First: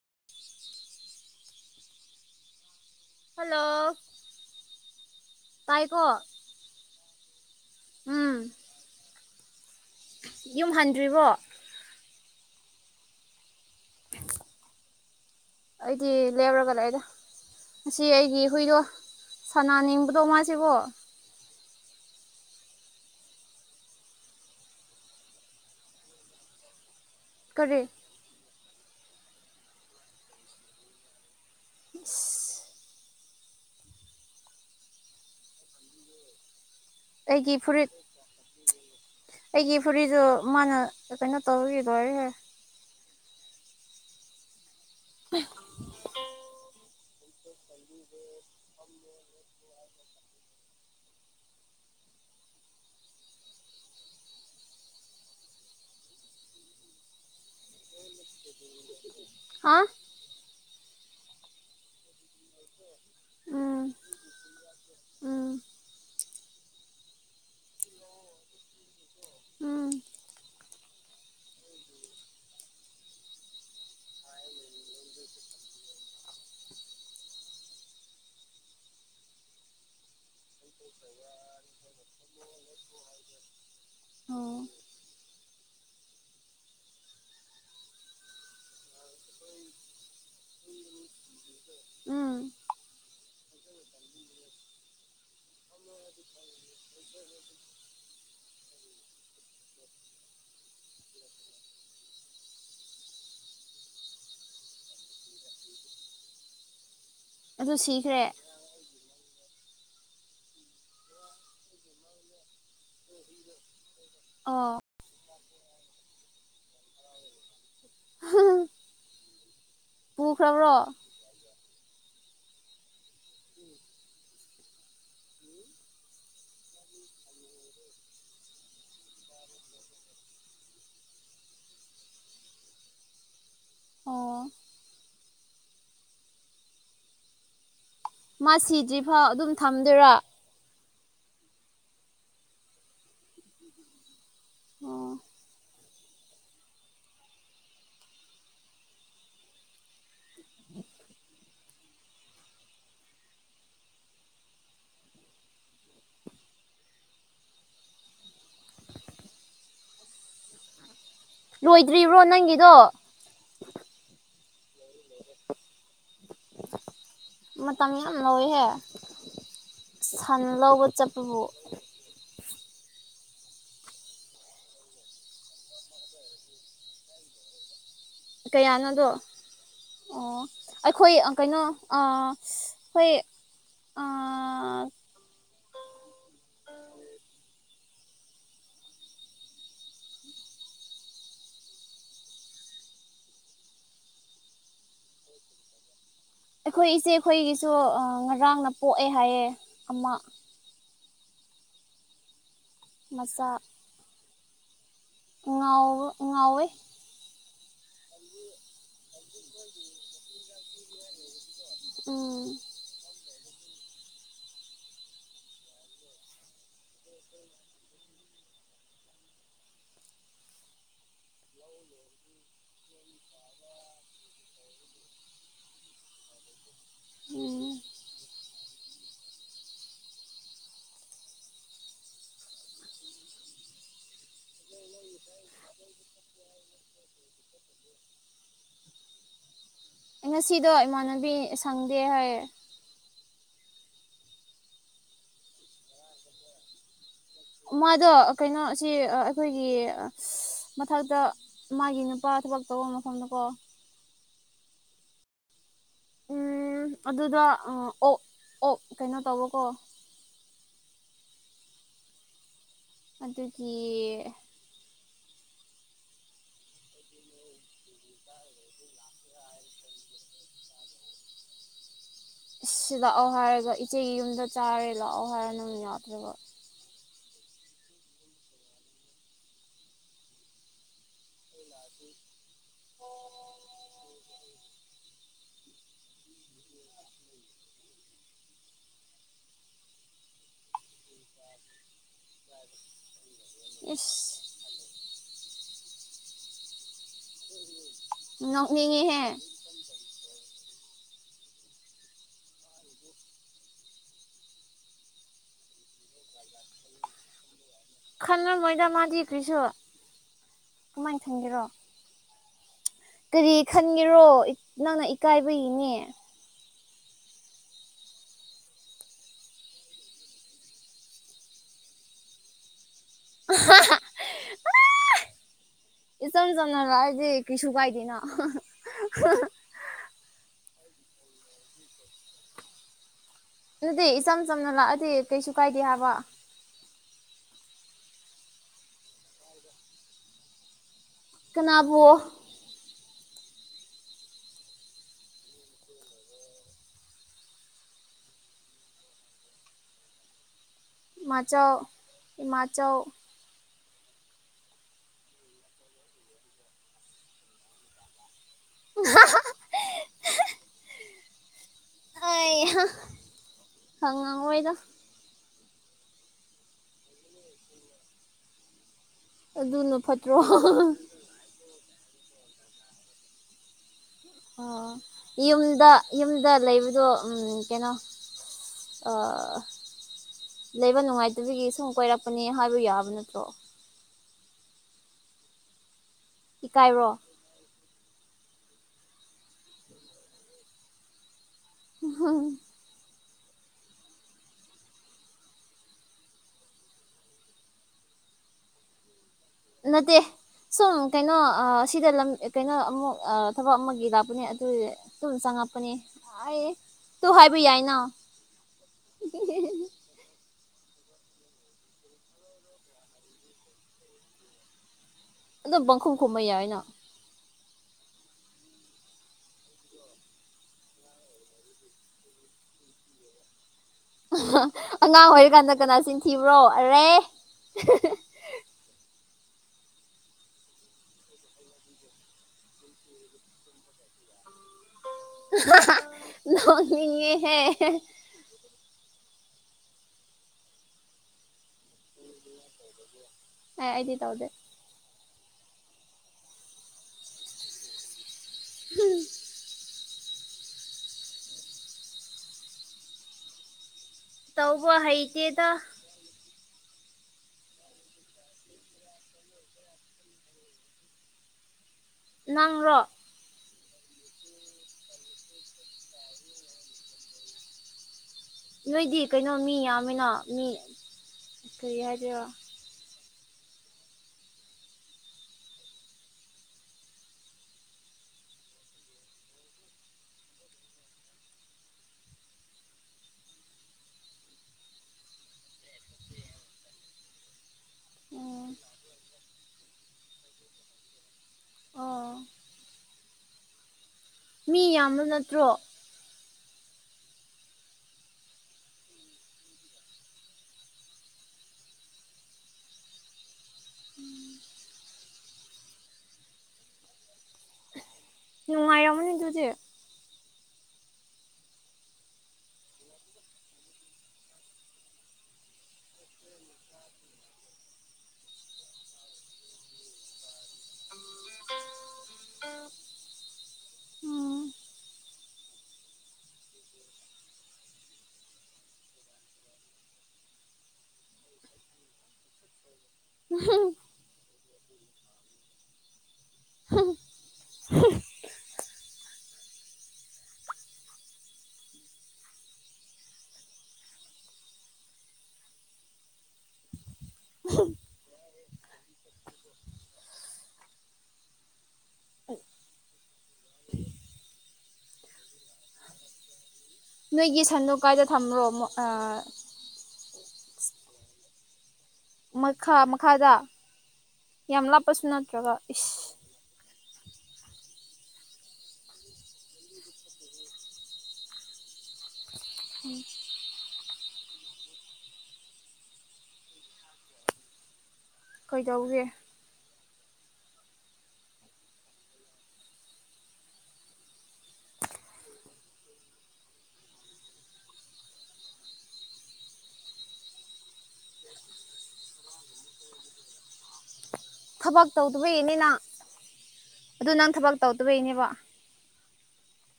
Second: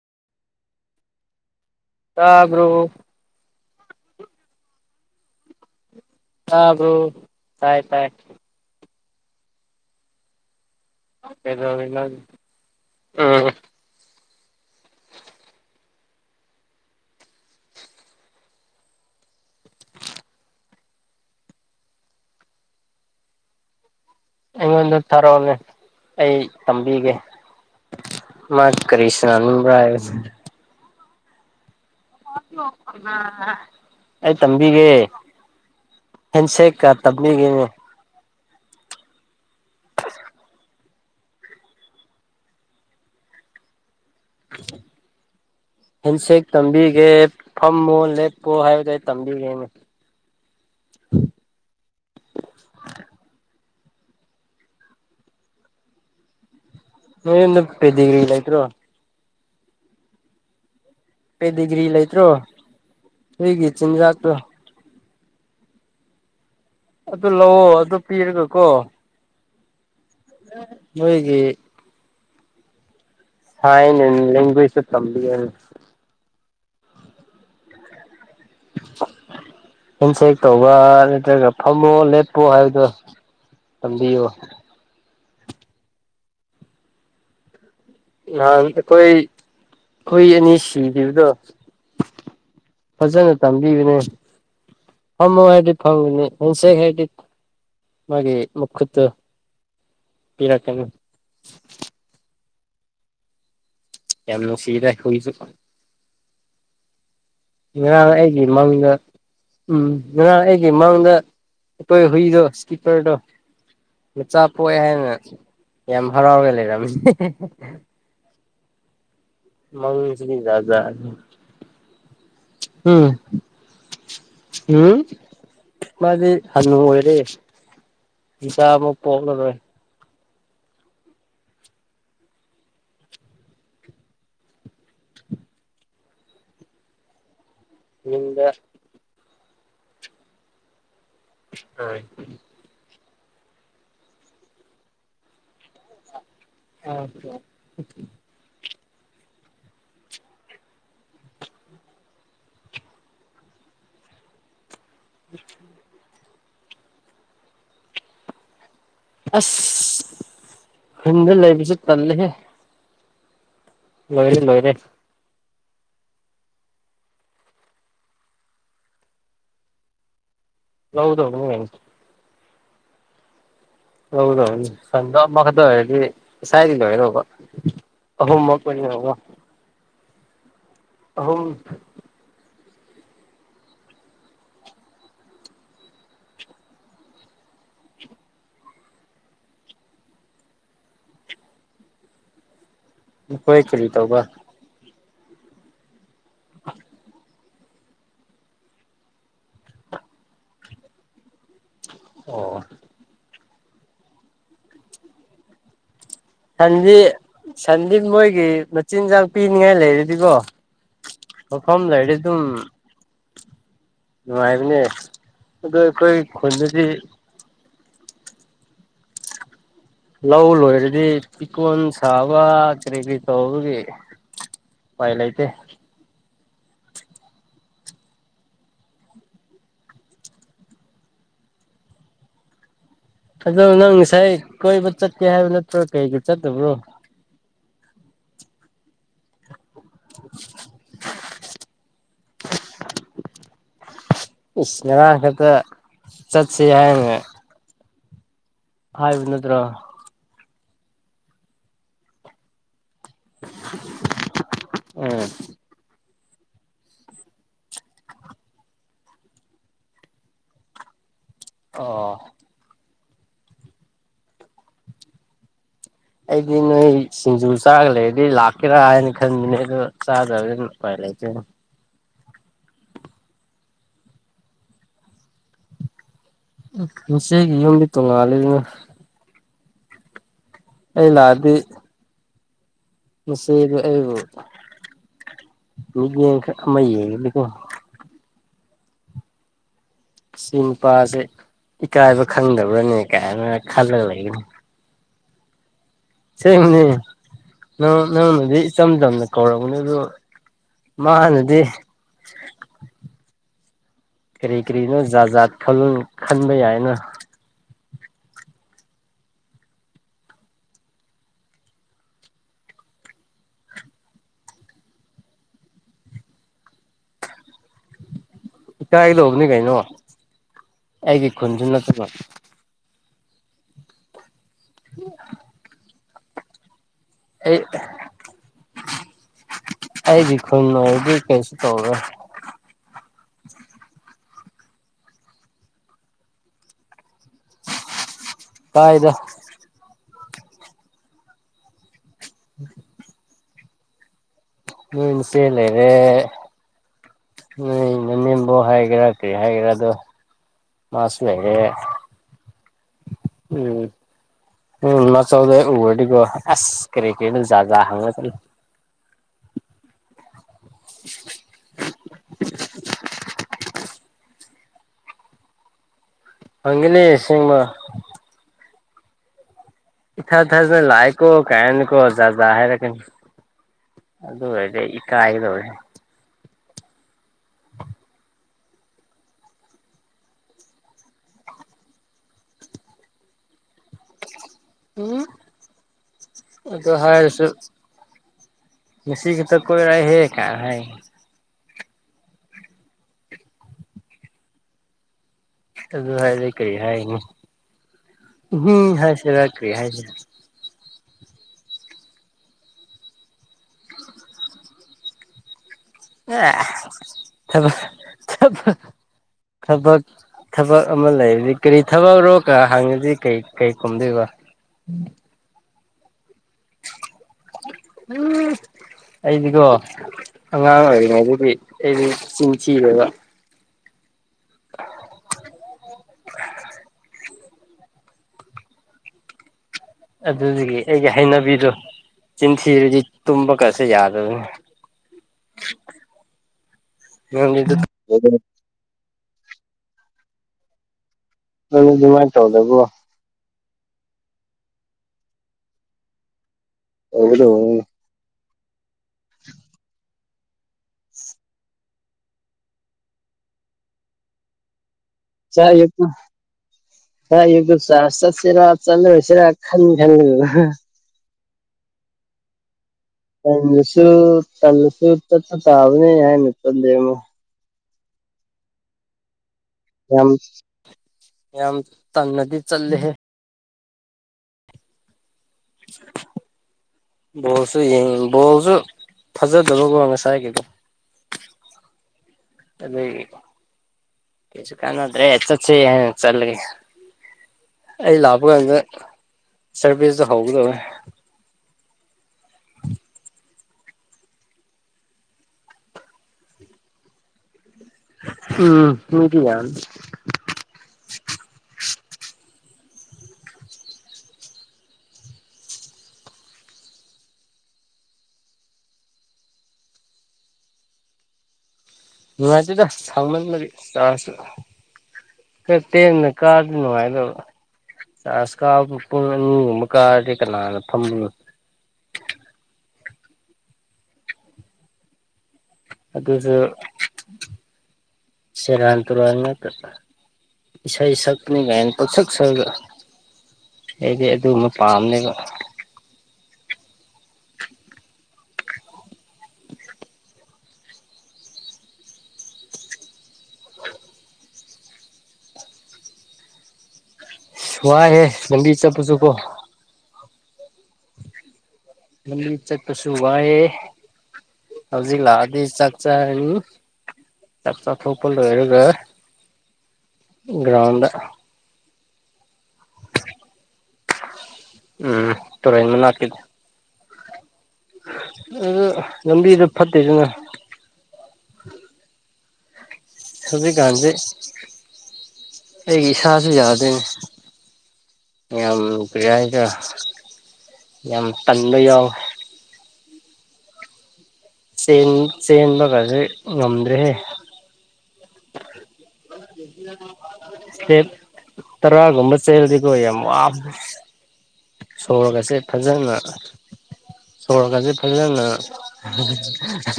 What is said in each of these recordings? [unintelligible] ꯇꯥꯕ꯭ꯔꯣ ꯍꯜꯂꯣ ꯇꯥꯏ ꯀꯣ ꯇꯥꯕꯔꯣ ꯇꯥꯏ ꯇꯥꯏ ꯑ [inaudible] ꯀꯩꯗꯧꯔꯤꯅꯣ [unintelligible] ꯑꯩꯗꯤ ꯂꯦꯄꯔꯒ ꯂꯩꯗ ꯑꯁꯤ ꯑꯩꯒꯤ ꯍꯨꯏꯗꯣ ꯁꯅꯥꯅꯤꯡꯕꯗꯣ ꯃꯥꯁꯤꯕꯣ ꯑꯩꯉꯣꯟꯗ ꯊꯥꯔꯛꯑꯣꯅꯦ ꯑꯩ ꯇꯝꯕꯤꯒꯦ ꯀꯔꯤ ꯃꯥꯁ ꯀꯔꯤꯁꯅ ꯅꯤꯡꯕ꯭ꯔꯥ ꯎ ꯑꯩ ꯇꯝꯕꯤꯒꯦ ꯍꯦꯟꯁꯦꯛ ꯀ ꯇꯝꯅꯤꯒꯦ ꯑꯩꯒꯤ ꯐꯨꯔꯤꯠ ꯑꯩꯒꯤ ꯐꯨꯔꯤꯗꯨꯣ ꯃꯥꯅ ꯀꯩꯅꯣ ꯇꯧꯕꯒꯤ ꯂꯣꯏꯔꯦꯍꯦ [unintelligible] ꯍꯤꯟꯁꯦꯛ ꯇꯝꯕꯤꯒꯦ ꯐꯝꯃꯣ ꯂꯦꯞꯄꯣ ꯍꯥꯏꯕꯗꯣ ꯑꯩ ꯇꯝꯕꯤꯒꯦꯅꯦ [unintelligible] ꯅꯣꯏ ꯌꯨꯝꯗ ꯄꯦꯗꯤꯒ꯭ꯔꯤ ꯂꯏꯇ꯭ꯔꯣ ꯍꯥ ꯄꯦꯗꯤꯒ꯭ꯔꯤ ꯂꯩꯇ꯭ꯔꯣ ꯍꯨꯏꯒꯤ ꯎꯝ ꯆꯤꯟꯖꯥꯛꯇꯣ ꯎꯝ ꯑꯗꯨ ꯂꯧꯑꯣ ꯑꯗꯨ ꯄꯤꯔꯒ ꯀꯣ ꯎꯝ ꯃꯣꯏꯒꯤ ꯁꯥꯏꯟ ꯂꯦꯡꯚ꯭ꯋꯦꯁꯇ ꯇꯝꯕꯤꯌꯣ ꯍꯦꯟꯁꯦꯛ ꯇꯧꯕ ꯅꯠꯇ꯭ꯔꯒ ꯐꯝꯃꯣ ꯂꯦꯞꯄꯣ ꯍꯥꯏꯕꯗꯣ ꯇꯝꯕꯤꯌꯣ ꯑꯣ ꯅꯍꯥꯟ ꯑꯩꯈꯣꯏ ꯍꯨꯏ ꯑꯅꯤ ꯁꯤꯈꯤꯕꯗꯣ ꯎꯝ ꯐꯖꯅ ꯇꯝꯕꯤꯈꯤꯕꯅꯦ ꯐꯃꯣ ꯍꯗꯤ ꯐꯪꯒꯅꯤ ꯍꯟꯁꯦꯒ ꯍꯗꯤ ꯃꯥꯒꯤ ꯃ ꯈꯨꯠꯇ ꯄꯤꯔꯛꯀꯅꯤ ꯌꯥꯝꯅꯨꯡꯁꯤꯗꯥ ꯍꯨꯏꯁꯨ ꯑꯗꯨ ꯉꯔꯥꯡ ꯁꯤꯈ꯭ꯔꯦ ꯑꯩꯒꯤ ꯃꯥꯡꯗ ꯎꯝ ꯉꯔꯥꯡ ꯑꯩꯒꯤ ꯃꯥꯡꯗ ꯑꯩꯈꯣꯏ ꯍꯨꯏꯗꯣ ꯀꯤꯄꯔꯗꯣ ꯃꯆꯥ ꯑꯣ ꯄꯣꯛꯑꯦ ꯍꯥꯏꯅ ꯌꯥꯝ ꯍꯔꯥꯎꯔꯒꯂꯩꯔꯃꯤ ꯃꯉꯁꯤꯁꯨ ꯖꯥꯠ ꯄꯨꯈ꯭ꯔꯕ꯭ꯔꯣ ꯖꯥꯠ ꯎꯝ ꯃꯥꯗꯤ ꯍꯅꯨ ꯑꯣꯏꯔꯦ ꯄꯁꯥ ꯑꯃꯨ ꯄꯣꯂꯔꯦ ꯑꯣ ꯌꯨꯝꯗ ꯃꯥ ꯁꯤꯗ꯭ꯔꯤꯐꯥꯎ ꯑꯗꯨꯝ ꯊꯝꯗꯣꯏꯔꯥ ꯑ ꯑ [inaudible] [inaudible] ꯑꯁ ꯍꯨꯝꯗ ꯂꯩꯕꯁꯨ ꯂꯣꯏꯗ꯭ꯔꯤꯕ꯭ꯔꯣ ꯇꯜꯂꯦꯍꯦ ꯅꯪꯒꯤꯗꯣ ꯂꯣꯏꯔꯦ ꯂꯣꯏꯔꯦ ꯃꯇꯝ ꯌꯥꯝ ꯂꯧꯋꯦꯍꯦ ꯐꯅ ꯂꯧꯕ ꯆꯠꯄꯕꯨ ꯂꯧꯗꯧꯕꯅꯤ ꯀꯩꯅꯣ ꯍꯗ ꯁꯗ ꯃꯒꯗꯣ ꯍꯥꯏꯔꯤ ꯁꯥꯏꯔꯤ ꯂ ꯍꯥꯏꯔꯕ ꯍꯣꯝꯋꯔꯛꯅꯤ ꯀꯌꯥꯅꯣꯗꯣ ꯌꯥ ꯑꯣ ꯑꯩꯈꯣꯏ ꯀꯩꯅꯣ ꯑꯩ ꯑ ꯅꯣꯏ ꯀꯔꯤ ꯇꯧꯕ꯭ꯔ ꯑꯩꯈꯣꯏ ꯏꯆꯦ ꯑꯩꯈꯣꯏꯒꯤꯁꯨ ꯉꯔꯥꯡꯅ ꯄꯣꯛꯑꯦ ꯍꯥꯏꯌꯦꯦ ꯑꯃ ꯑꯣ ꯑꯁ ꯉꯎ ꯆꯟꯖꯤ ꯁꯟꯗꯤ ꯃꯣꯏꯒꯤ ꯃꯆꯤꯟꯖꯥꯛ ꯄꯤꯅꯤꯡꯉꯥꯏ ꯂꯩꯔꯗꯤꯀꯣ ꯃꯐꯝꯗꯥꯏꯗꯤ ꯑꯗꯨꯝ ꯎꯝ ꯅꯨꯡꯉꯥꯏꯕꯅꯦ ꯑꯣ ꯑꯩꯈꯣꯏ ꯈꯨꯟꯗꯗꯤ ꯂꯧ ꯂꯣꯏꯔꯗꯤ ꯐꯤꯀꯣꯟ ꯁꯥꯕ ꯀꯔꯤ ꯀꯔꯤ ꯇꯧꯕꯒꯤ ꯄꯥꯏ ꯂ ꯏꯇꯦ ꯎꯝ ꯑꯗꯣ ꯅꯪ ꯉꯁꯥꯏ ꯀꯣꯏꯕ ꯆꯠꯀꯦ ꯍꯥꯏꯕ ꯅꯠꯇ꯭ꯔꯣ ꯀꯩꯒꯤ ꯆꯠꯇꯕ꯭ꯔꯣ ꯉꯁꯤꯗ ꯏꯃꯥꯟꯅꯕꯤ ꯁꯪꯗꯦ ꯍꯥꯏꯣꯏ ꯏꯅꯦꯉ ꯈꯦꯇ ꯆꯠꯁ ꯍꯥꯌꯦ ꯃꯥꯗꯣ ꯀꯩꯅꯣꯁꯤ ꯅꯠꯇ꯭ꯔꯣ ꯑꯩꯈꯣꯏꯒꯤ ꯃꯊꯛꯇ ꯃꯥꯒꯤ ꯅꯨꯄꯥ ꯊꯕꯛ ꯇꯧꯕ ꯃꯐꯝꯗꯀꯣ ꯑꯥ ꯎ ꯑꯗꯨꯗ ꯑꯣꯛ ꯑꯣꯛ ꯀꯩꯅꯣ ꯇꯧꯕꯀꯣ ꯑꯣ ꯑꯗꯨꯗꯒꯤ ꯑꯩꯗꯤ ꯅꯣꯏ ꯁꯤꯡꯖꯨ ꯆꯥꯒ ꯂꯩꯔꯗꯤ ꯂꯥꯛꯀꯦꯔꯥ ꯍꯥꯏꯅ ꯈꯟꯕꯅꯦ ꯑꯣ ꯆꯥꯗꯕ [unintelligible] ꯑ ꯂꯥꯛꯑꯣ ꯍꯥꯏꯔꯒ ꯏꯆꯦꯒꯤ ꯌꯨꯝꯗ ꯆꯥꯔꯦ ꯂꯥꯛꯑꯣ ꯍꯥꯏꯔꯣ ꯅꯪ ꯌꯥꯎꯗ꯭ꯔꯕ ꯆꯒꯤ ꯌꯨꯝꯕꯤ ꯇꯣꯉꯂꯦ ꯑꯗꯨꯅ ꯑꯩ ꯂꯑꯥꯗꯤ ꯃꯁ ꯑꯕꯨ ꯃꯤ ꯌꯦ ꯃꯩꯌꯦꯀꯏ ꯁꯤ ꯅꯨꯄꯥꯁꯦ ꯏꯀꯥꯏꯕ ꯈꯪꯗꯕ꯭ꯔꯥꯅꯦ ꯀꯥꯏꯅ ꯈꯜꯂꯒ ꯂꯩꯒꯅꯤ ꯏꯁ ꯁꯦꯡꯕꯅꯤ ꯅꯪꯅꯗꯤ ꯏꯆꯝ ꯅꯣꯛꯅꯤꯡꯉꯤꯍꯦ ꯆꯝꯅ ꯀꯧꯔꯛꯔꯕꯅꯦ ꯑꯗꯨ ꯃꯥꯅꯗꯤ ꯀꯔꯤ ꯀꯔꯤꯅꯣ ꯖꯥꯖꯥꯠ ꯊꯧ ꯈꯟꯕ ꯌꯥꯏꯅ ꯈꯜꯂꯝꯝꯃꯣꯏꯗ ꯃꯥꯗꯤ ꯀꯔꯤꯁꯨ ꯀꯃꯥꯏꯅ ꯊꯪꯒꯦꯔꯣ ꯀꯔꯤ ꯈꯟꯒꯦꯔꯣ ꯅꯪꯅ ꯏꯀꯥꯏꯕꯒꯤꯅꯦ ꯏꯀꯥꯏ ꯂꯧꯕꯅꯤ ꯀꯩꯅꯣ ꯑꯩꯒꯤ ꯈꯨꯟꯁꯨ ꯅꯠꯇꯕ ꯑ [unintelligible] ꯎ [inaudible] ꯏꯆꯝ ꯆꯝꯅ ꯂꯁꯦ ꯀꯩꯁꯨ ꯀꯥꯏꯗꯦꯅ ꯗꯤ ꯀꯩꯁꯨ ꯇꯥꯎꯒ ꯑꯗꯨꯗꯤ ꯏꯆꯝ ꯆꯝꯅ ꯂꯥꯛꯑꯗꯤ ꯀꯩꯁꯨ ꯀꯥꯏꯗꯦ ꯍꯥꯏꯕ ꯇꯥꯏꯗ ꯀꯅꯥꯕꯨꯣ ꯎꯝ ꯎꯝꯁꯦ ꯂꯩꯔꯦ ꯅ ꯅꯅꯦꯦꯝꯕꯨ ꯍꯥꯏꯒꯦꯔꯥ ꯀꯔꯤ ꯍꯥꯏꯒꯦꯔꯥꯗꯣ ꯃꯥꯁꯅꯦꯔꯦ ꯃꯥꯆꯧ ꯏꯃꯥꯆꯧ ꯎꯝ ꯎꯝ ꯃꯆꯧꯗ ꯎꯔꯗꯤꯀꯣ ꯑꯁ ꯀ꯭ꯔꯤꯀꯦꯠ ꯖꯥꯖ ꯍꯪꯉ ꯆ ꯑ ꯎ ꯑꯍ ꯍꯪꯉꯣꯏꯗ ꯍꯪꯒꯂꯤ ꯁꯤꯃ ꯑꯗꯨꯅ ꯏ ꯐꯠꯇ꯭ꯔꯣ ꯊ ꯊꯖꯅ ꯂꯥꯏꯀꯣ ꯀꯥꯏꯅ ꯀꯣ ꯌꯥꯖ ꯍꯥꯏꯔ ꯀꯅꯤ ꯑꯣ ꯌꯨꯝꯗ ꯌꯨꯝ ꯑꯗꯨ ꯗ ꯂꯩꯕꯗꯣ ꯀꯩꯅꯣ ꯂꯩꯕ ꯅꯨꯡꯉꯥꯏꯇꯕꯤꯒꯤ ꯁꯨꯝ ꯀꯣꯏꯔꯛꯄꯅꯦ ꯍꯥꯏꯕ ꯌꯥꯕ ꯅꯠꯇ꯭ꯔꯣ ꯎꯝ ꯑꯗꯣ ꯏꯀꯥꯏꯔꯣ ꯍꯥꯏꯁꯨ ꯁꯤꯒꯤꯇ ꯀꯣꯏꯔꯥꯏ ꯍꯦꯛ ꯀ ꯍꯥꯏ ꯍ ꯑꯗꯨ ꯍꯥꯏ ꯂꯩ ꯀꯔꯤ ꯍꯥꯏꯅꯤ ꯎꯝ ꯍꯥꯏꯁꯤꯔ ꯅꯠꯇꯦ ꯁꯣ ꯀꯩꯅꯣ ꯁꯤꯗ ꯂꯝ ꯀꯩꯅꯣ ꯑꯃꯨꯛ ꯊꯕꯛ ꯑꯃꯒꯤ ꯂꯥꯛꯄꯅꯦ ꯑꯗꯨ ꯆꯪꯉꯛ ꯑ ꯊ ꯌꯥꯏꯅ ꯊ ꯊꯕ ꯊꯕꯛ ꯑꯃ ꯂꯩꯔ ꯀꯔꯤ ꯊꯕꯛꯔꯣ ꯀ ꯍꯪꯉꯤꯗꯤ ꯀꯩ ꯀꯩ ꯀꯨꯝꯗꯣꯏꯕ ꯑꯗꯨꯗ ꯈꯨꯝ ꯈꯨꯨꯝꯩꯑ ꯑꯩꯅ ꯎꯝ ꯑꯩꯗꯤꯀꯣ ꯑꯉꯥꯡ ꯑꯣꯏꯔꯤꯉꯩꯗꯨꯗꯤ ꯑꯩꯗꯤ ꯆꯁꯤꯤꯔꯦꯕ ꯑꯉꯥꯡ ꯑꯣꯏꯔꯤꯀꯥꯟꯗ ꯀꯅꯥ ꯆꯤꯟ ꯊꯤꯕ꯭ꯔꯣ ꯑꯔꯦ [unintelligible] ꯑꯗꯨꯒꯤ ꯑꯩꯒꯤ ꯍꯩꯅꯕꯤꯗꯣ ꯆꯤꯟꯁꯤꯔꯗꯤ ꯇꯨꯝꯕ ꯀꯁꯤ ꯌꯥꯗ ꯑꯗꯨ ꯅꯣꯡꯉ ꯅꯪꯗꯤ ꯑꯗꯨ ꯅꯪꯗꯤ ꯑꯗꯨꯃꯥꯏꯅ ꯇꯧꯗꯕ꯭ꯔꯣ ꯑꯦ ꯑꯩꯗꯤ ꯇꯧꯗꯦ ꯇꯧꯒꯗꯧꯕꯅꯦ [inaudible] ꯇꯧꯕ ꯍꯩꯇꯦꯗ ꯍꯣꯏ ꯑꯌꯨꯛꯇ ꯆꯔꯁ ꯆꯠꯁꯤꯔꯥ ꯆꯠꯂꯔꯣꯏꯁꯤꯔꯥ ꯈꯟꯗꯤ ꯈꯟꯕꯅꯦꯕ ꯅꯪꯔꯣ ꯑꯃꯨꯁꯨ ꯇꯜꯂꯁꯨ ꯆꯠꯄ ꯇꯥꯕꯅꯦ ꯍꯥꯏꯅ ꯈꯟꯕꯩ ꯑꯃꯨꯛ ꯅꯣꯏꯗꯤ ꯀꯩꯅꯣ ꯃꯤ ꯌꯥꯝꯃꯤꯅ ꯌꯥꯝ ꯃꯤ ꯌꯥꯝ ꯀꯔꯤ ꯍꯥꯏꯗꯣꯏꯔꯣ ꯇꯟꯅꯗꯤ ꯆꯠꯂꯦꯍꯦ [inaudible] ꯕꯣꯜꯁꯨ ꯌꯦꯡ ꯕꯣꯜꯁꯨ ꯐꯖꯗꯕꯒꯨꯝ ꯉꯁꯥꯏꯒꯤꯗꯣ [inaudible] ꯑꯗꯩꯒꯤ ꯀꯩꯁꯨ ꯀꯥꯅꯗ꯭ꯔꯦ ꯆꯠꯁꯦ ꯍꯥꯏꯅ ꯆꯠꯂꯒꯦ ꯑꯩ ꯂꯥꯛꯄ ꯎꯝ ꯀꯥꯟꯗ ꯁꯔꯚꯤꯁꯇꯣ ꯍꯧꯒꯗꯧꯔꯦ ꯑꯣ ꯃꯤ ꯌꯥꯝꯕ ꯅꯠꯇ꯭ꯔꯣ ꯎꯝ ꯃꯤꯗꯤ ꯌꯥꯝꯃꯦ ꯎꯝ ꯅꯨꯡꯉꯥꯏꯔꯝꯅꯤ ꯗꯨꯗꯤ ꯅꯨꯡꯉꯥꯏꯇꯦꯗ ꯁꯥꯡꯃꯟꯕꯒꯤ ꯆꯔꯁꯁꯨ ꯈꯔ ꯇꯦꯟꯅ ꯀꯥꯔꯗꯤ ꯅꯨꯡꯉꯥꯏꯗꯣꯕ ꯆꯔꯁ ꯀꯥꯕꯨ ꯄꯨꯡ ꯑꯅꯤꯒꯨꯝꯕ ꯀꯥꯔꯗꯤ ꯀꯅꯥꯅ ꯐꯝꯗꯨꯅꯣ ꯎꯝ ꯑꯗꯨꯖꯨ ꯁꯦꯔꯥꯟ ꯇꯨꯔꯥꯟ ꯉꯛꯇ ꯏꯁꯩ ꯁꯛꯄꯅꯤꯒꯥꯏꯅ ꯄꯪꯁꯛ ꯁꯛꯑꯒ ꯑꯩꯗꯤ ꯑꯗꯨꯒꯨꯝꯕ ꯄꯥꯝꯅꯦꯕ [unintelligible] ꯏꯁ ꯋꯥꯏꯍꯦ ꯅꯪꯗꯤ ꯆꯄꯨ ꯆꯠꯄꯣ ꯃꯅꯤꯡ ꯆꯠꯄꯁꯨ ꯋꯥꯏꯌꯦ ꯍꯧꯖꯤꯛ ꯂꯥꯛꯑꯗꯤ ꯆꯥꯛ ꯆꯥꯔꯅꯤ ꯅꯣꯏꯒꯤ ꯆꯥꯛ ꯁꯟꯗꯣ ꯀꯥꯏꯗ ꯆꯥꯊꯣꯛꯄ ꯊꯝꯕ꯭ꯔꯣ ꯂꯣꯏꯔꯒ ꯃꯨꯛ ꯑꯥ ꯒ꯭ꯔꯥꯎꯟꯗ ꯃꯈꯥ ꯃꯈꯥꯗ ꯌꯥꯝ ꯂꯥꯞꯄꯁꯨ ꯎꯝ ꯅꯠꯇ꯭ꯔꯒ ꯇꯨꯔꯦꯟ ꯏꯁ ꯃꯅꯥꯛꯀꯤꯗ ꯑꯗꯣ ꯂꯝꯕꯤꯗꯣ ꯐꯠꯇꯦꯗꯅ ꯍꯨꯖꯤꯛꯀꯥꯟꯗꯤ ꯑꯩꯒꯤ ꯏꯁꯥꯥꯥꯁꯨ ꯌꯥꯗ꯭ꯔꯦꯅꯦ ꯌꯥꯝ ꯀꯩꯗꯧꯒꯦ ꯀꯔꯤ ꯍꯥꯏꯁꯦꯔꯥ ꯌꯥꯝ ꯇꯟꯕ ꯌꯥꯎꯋꯦ ꯆꯦꯟ ꯆꯦꯟꯕꯒꯖꯤ ꯉꯝꯗ꯭ꯔꯦꯍꯦ ꯁ꯭ꯇꯦꯞ ꯇꯔꯥꯒꯨꯕ ꯆꯦꯜꯂꯗꯤꯀꯣ ꯌꯥꯝ ꯋꯥꯕ ꯊꯕꯛ ꯁꯣꯔꯒꯁꯦ ꯇꯧꯗꯕꯒꯤꯅꯤ ꯅꯪ ꯐꯖꯅ ꯑꯗꯨ ꯅꯪ ꯊꯕꯛ ꯁꯣꯔꯒꯁꯦ ꯐꯖꯅ ꯇꯧꯗꯕꯒꯤꯅꯦꯕ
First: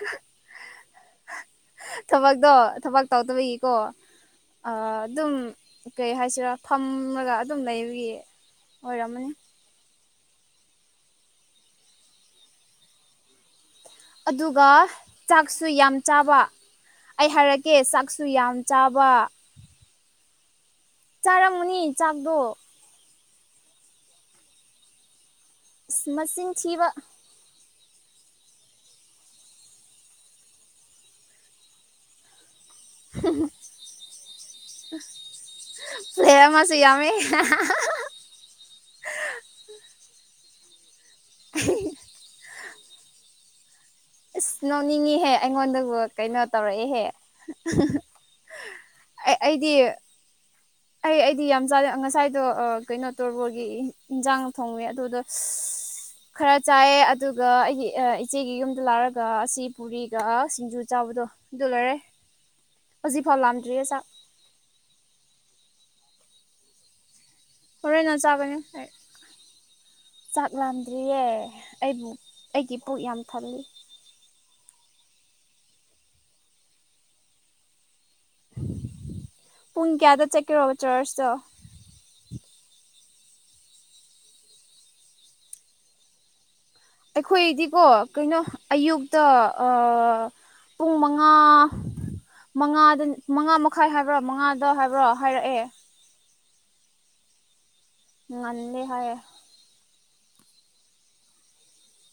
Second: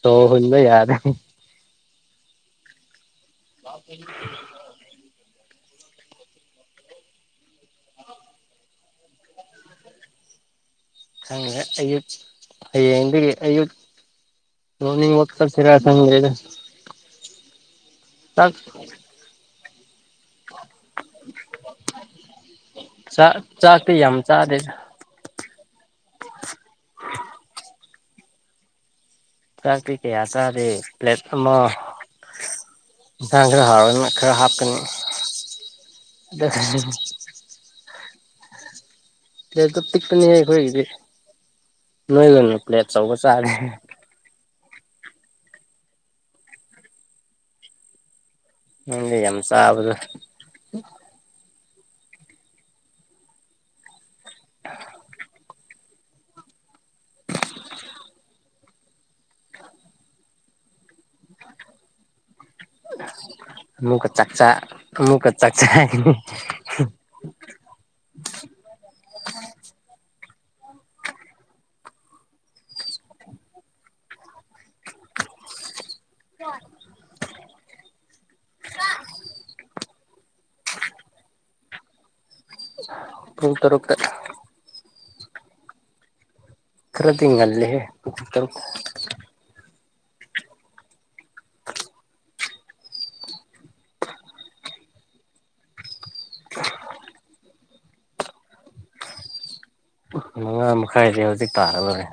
ꯁꯣꯔ ꯍꯣꯟꯕ ꯌꯥꯔꯦ ꯊꯕꯛꯇꯣ ꯊꯕꯛ ꯇꯧꯗꯕꯒꯤꯀꯣ ꯑꯗꯨꯝ ꯀꯩ ꯍꯥꯏꯁꯤꯔꯥ ꯐꯝꯃꯒ ꯑꯗꯨꯝ ꯂꯩꯕꯒꯤ ꯑꯣꯏꯔꯝꯃꯅꯤ ꯈꯪꯉꯦ ꯑꯌꯨꯛ ꯍꯌꯦꯡꯗꯒꯤ ꯑꯌꯨꯛ ꯑꯗꯨꯒ ꯃꯣꯔꯅꯤꯡ ꯋꯥꯛ ꯆꯥꯛꯁꯨ ꯆꯠꯁꯤꯔꯥ ꯌꯥꯝ ꯈꯪꯗ꯭ꯔꯦꯗ ꯆꯥꯕ ꯑꯩ ꯍꯥꯏꯔꯛꯀꯦ ꯆꯥꯛꯁꯨ ꯆꯥꯛ ꯌꯥꯝ ꯆꯥꯕ ꯆꯥꯔꯝꯒꯅꯤ ꯆꯥꯛꯇꯣ ꯆꯥꯛ ꯆꯥꯛꯇꯤ ꯌꯥꯝ ꯆꯥꯗꯦꯗ ꯏꯁ ꯃꯆꯤꯟꯊꯤꯕ ꯆꯥꯛ꯭ꯀꯔꯤ ꯀꯌꯥ ꯆꯥꯗꯦ ꯄ꯭ꯂꯦꯠ ꯑꯃ ꯏꯟꯁꯥꯡ ꯈꯔꯥ ꯍꯥꯎꯔꯒ ꯈꯔ ꯍꯥꯞꯀꯅꯤ ꯄꯂꯦ ꯑꯃꯁꯨ ꯌꯥꯃꯤ ꯄ꯭ꯂꯦꯠꯇꯣ ꯄꯤꯛꯄꯅꯤꯍ ꯈꯣꯏꯒꯤꯗꯤ ꯅꯣꯏꯗꯣꯏꯅ ꯄ꯭ꯂꯦꯠ ꯑꯆꯧꯕ ꯆꯥꯔꯦ ꯑꯁ ꯅꯣꯛꯅꯤꯡꯉꯍꯦ ꯑꯩꯉꯣꯟꯗꯕꯨ ꯀꯩꯅꯣ ꯇꯧꯔꯛꯏꯍꯦ ꯅꯪꯅꯦ ꯌꯥꯝ ꯆꯥꯕꯗꯨ ꯑꯩ ꯑꯩꯗꯤ ꯌꯥꯝ ꯆꯥꯅꯦ ꯉꯁꯥꯏꯗꯣ ꯑ ꯀꯩꯅꯣ ꯇꯣꯔꯕꯣꯒꯤ ꯏ ꯍꯤꯟꯖꯥꯡ ꯊꯣꯡꯉꯦ ꯑꯗꯨꯗ ꯈꯔ ꯆꯥꯏꯑꯦ ꯑꯗꯨꯒ ꯑꯩꯒꯤ ꯑ ꯏꯆꯦꯒꯤ ꯌꯨꯝꯗ ꯂꯥꯛꯔꯒ ꯑꯁꯤ ꯄꯨꯔꯤꯒ ꯁꯤꯡꯖꯨ ꯆꯥꯎꯋ ꯑꯗꯣ ꯑꯗꯨ ꯂꯣꯏꯔꯦ ꯍꯧꯖꯤꯛꯐꯥꯎ ꯂꯥꯝꯗ꯭ꯔꯤꯌꯦ ꯆꯥꯛ ꯃꯨꯛꯀ ꯆꯥꯛꯆꯥ ꯑꯃꯨꯛꯀ ꯆꯥꯛꯆꯥꯌꯦꯅꯦ ꯍꯣꯔꯦꯟꯅ ꯆꯥꯒꯅꯤ ꯑꯩ ꯆꯥꯛ ꯂꯥꯝꯗ꯭ꯔꯤꯌꯦ ꯑꯩꯕꯨ ꯑꯩꯒꯤ ꯄꯨꯛ ꯌꯥꯝ ꯊꯜꯂꯤ ꯍ [unintelligible] ꯄꯨꯡ ꯀꯌꯥꯗ ꯆꯠꯀꯦꯔꯣꯕ ꯆꯥꯔꯆꯇꯣ ꯄꯨꯡ ꯇꯔꯨꯛꯇ ꯈꯔꯗꯤ ꯉꯜꯂꯦꯍꯦ ꯑꯩꯈꯣꯏꯗꯤꯀꯣ ꯄꯨꯡ ꯀꯩꯅꯣ ꯇꯔꯨꯛ ꯑꯌꯨꯛꯇ ꯑ ꯄꯨꯡ ꯃꯉꯥ ꯃꯉꯥꯗ ꯃꯉꯥ ꯃꯈꯥꯏ ꯍꯥꯏꯕꯔ꯭ ꯃꯉꯥꯗ ꯍꯥꯏꯕ꯭ꯔ ꯍꯥꯏꯔꯛꯑꯦ ꯅꯨꯡ ꯉꯥꯟꯂꯦ ꯍꯥꯏꯌꯦ ꯃꯉꯥ ꯃꯈꯥꯏꯗꯤ ꯍꯧꯖꯤꯛ ꯇꯥꯔꯕꯔꯦ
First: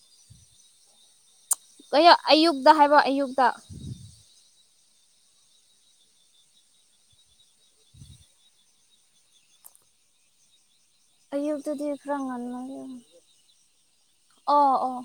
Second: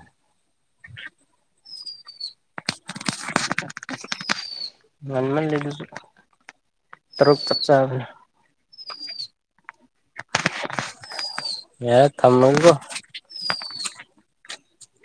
ꯑꯌ ꯑꯌꯨꯛꯇ ꯍꯥꯏꯕ ꯑꯌꯨꯛꯇ ꯃꯟ ꯃꯜ ꯂꯤꯗꯨꯁꯨ ꯇꯔꯨꯛ ꯆꯞ ꯆꯥꯕꯅ ꯑꯌꯨꯛꯇꯨꯗꯤ ꯌꯥꯔꯦ ꯈꯔ꯭ ꯊꯝꯃꯒꯦꯀꯣ ꯉꯥꯟꯃꯜꯂꯤ ꯑꯣ ꯑꯣ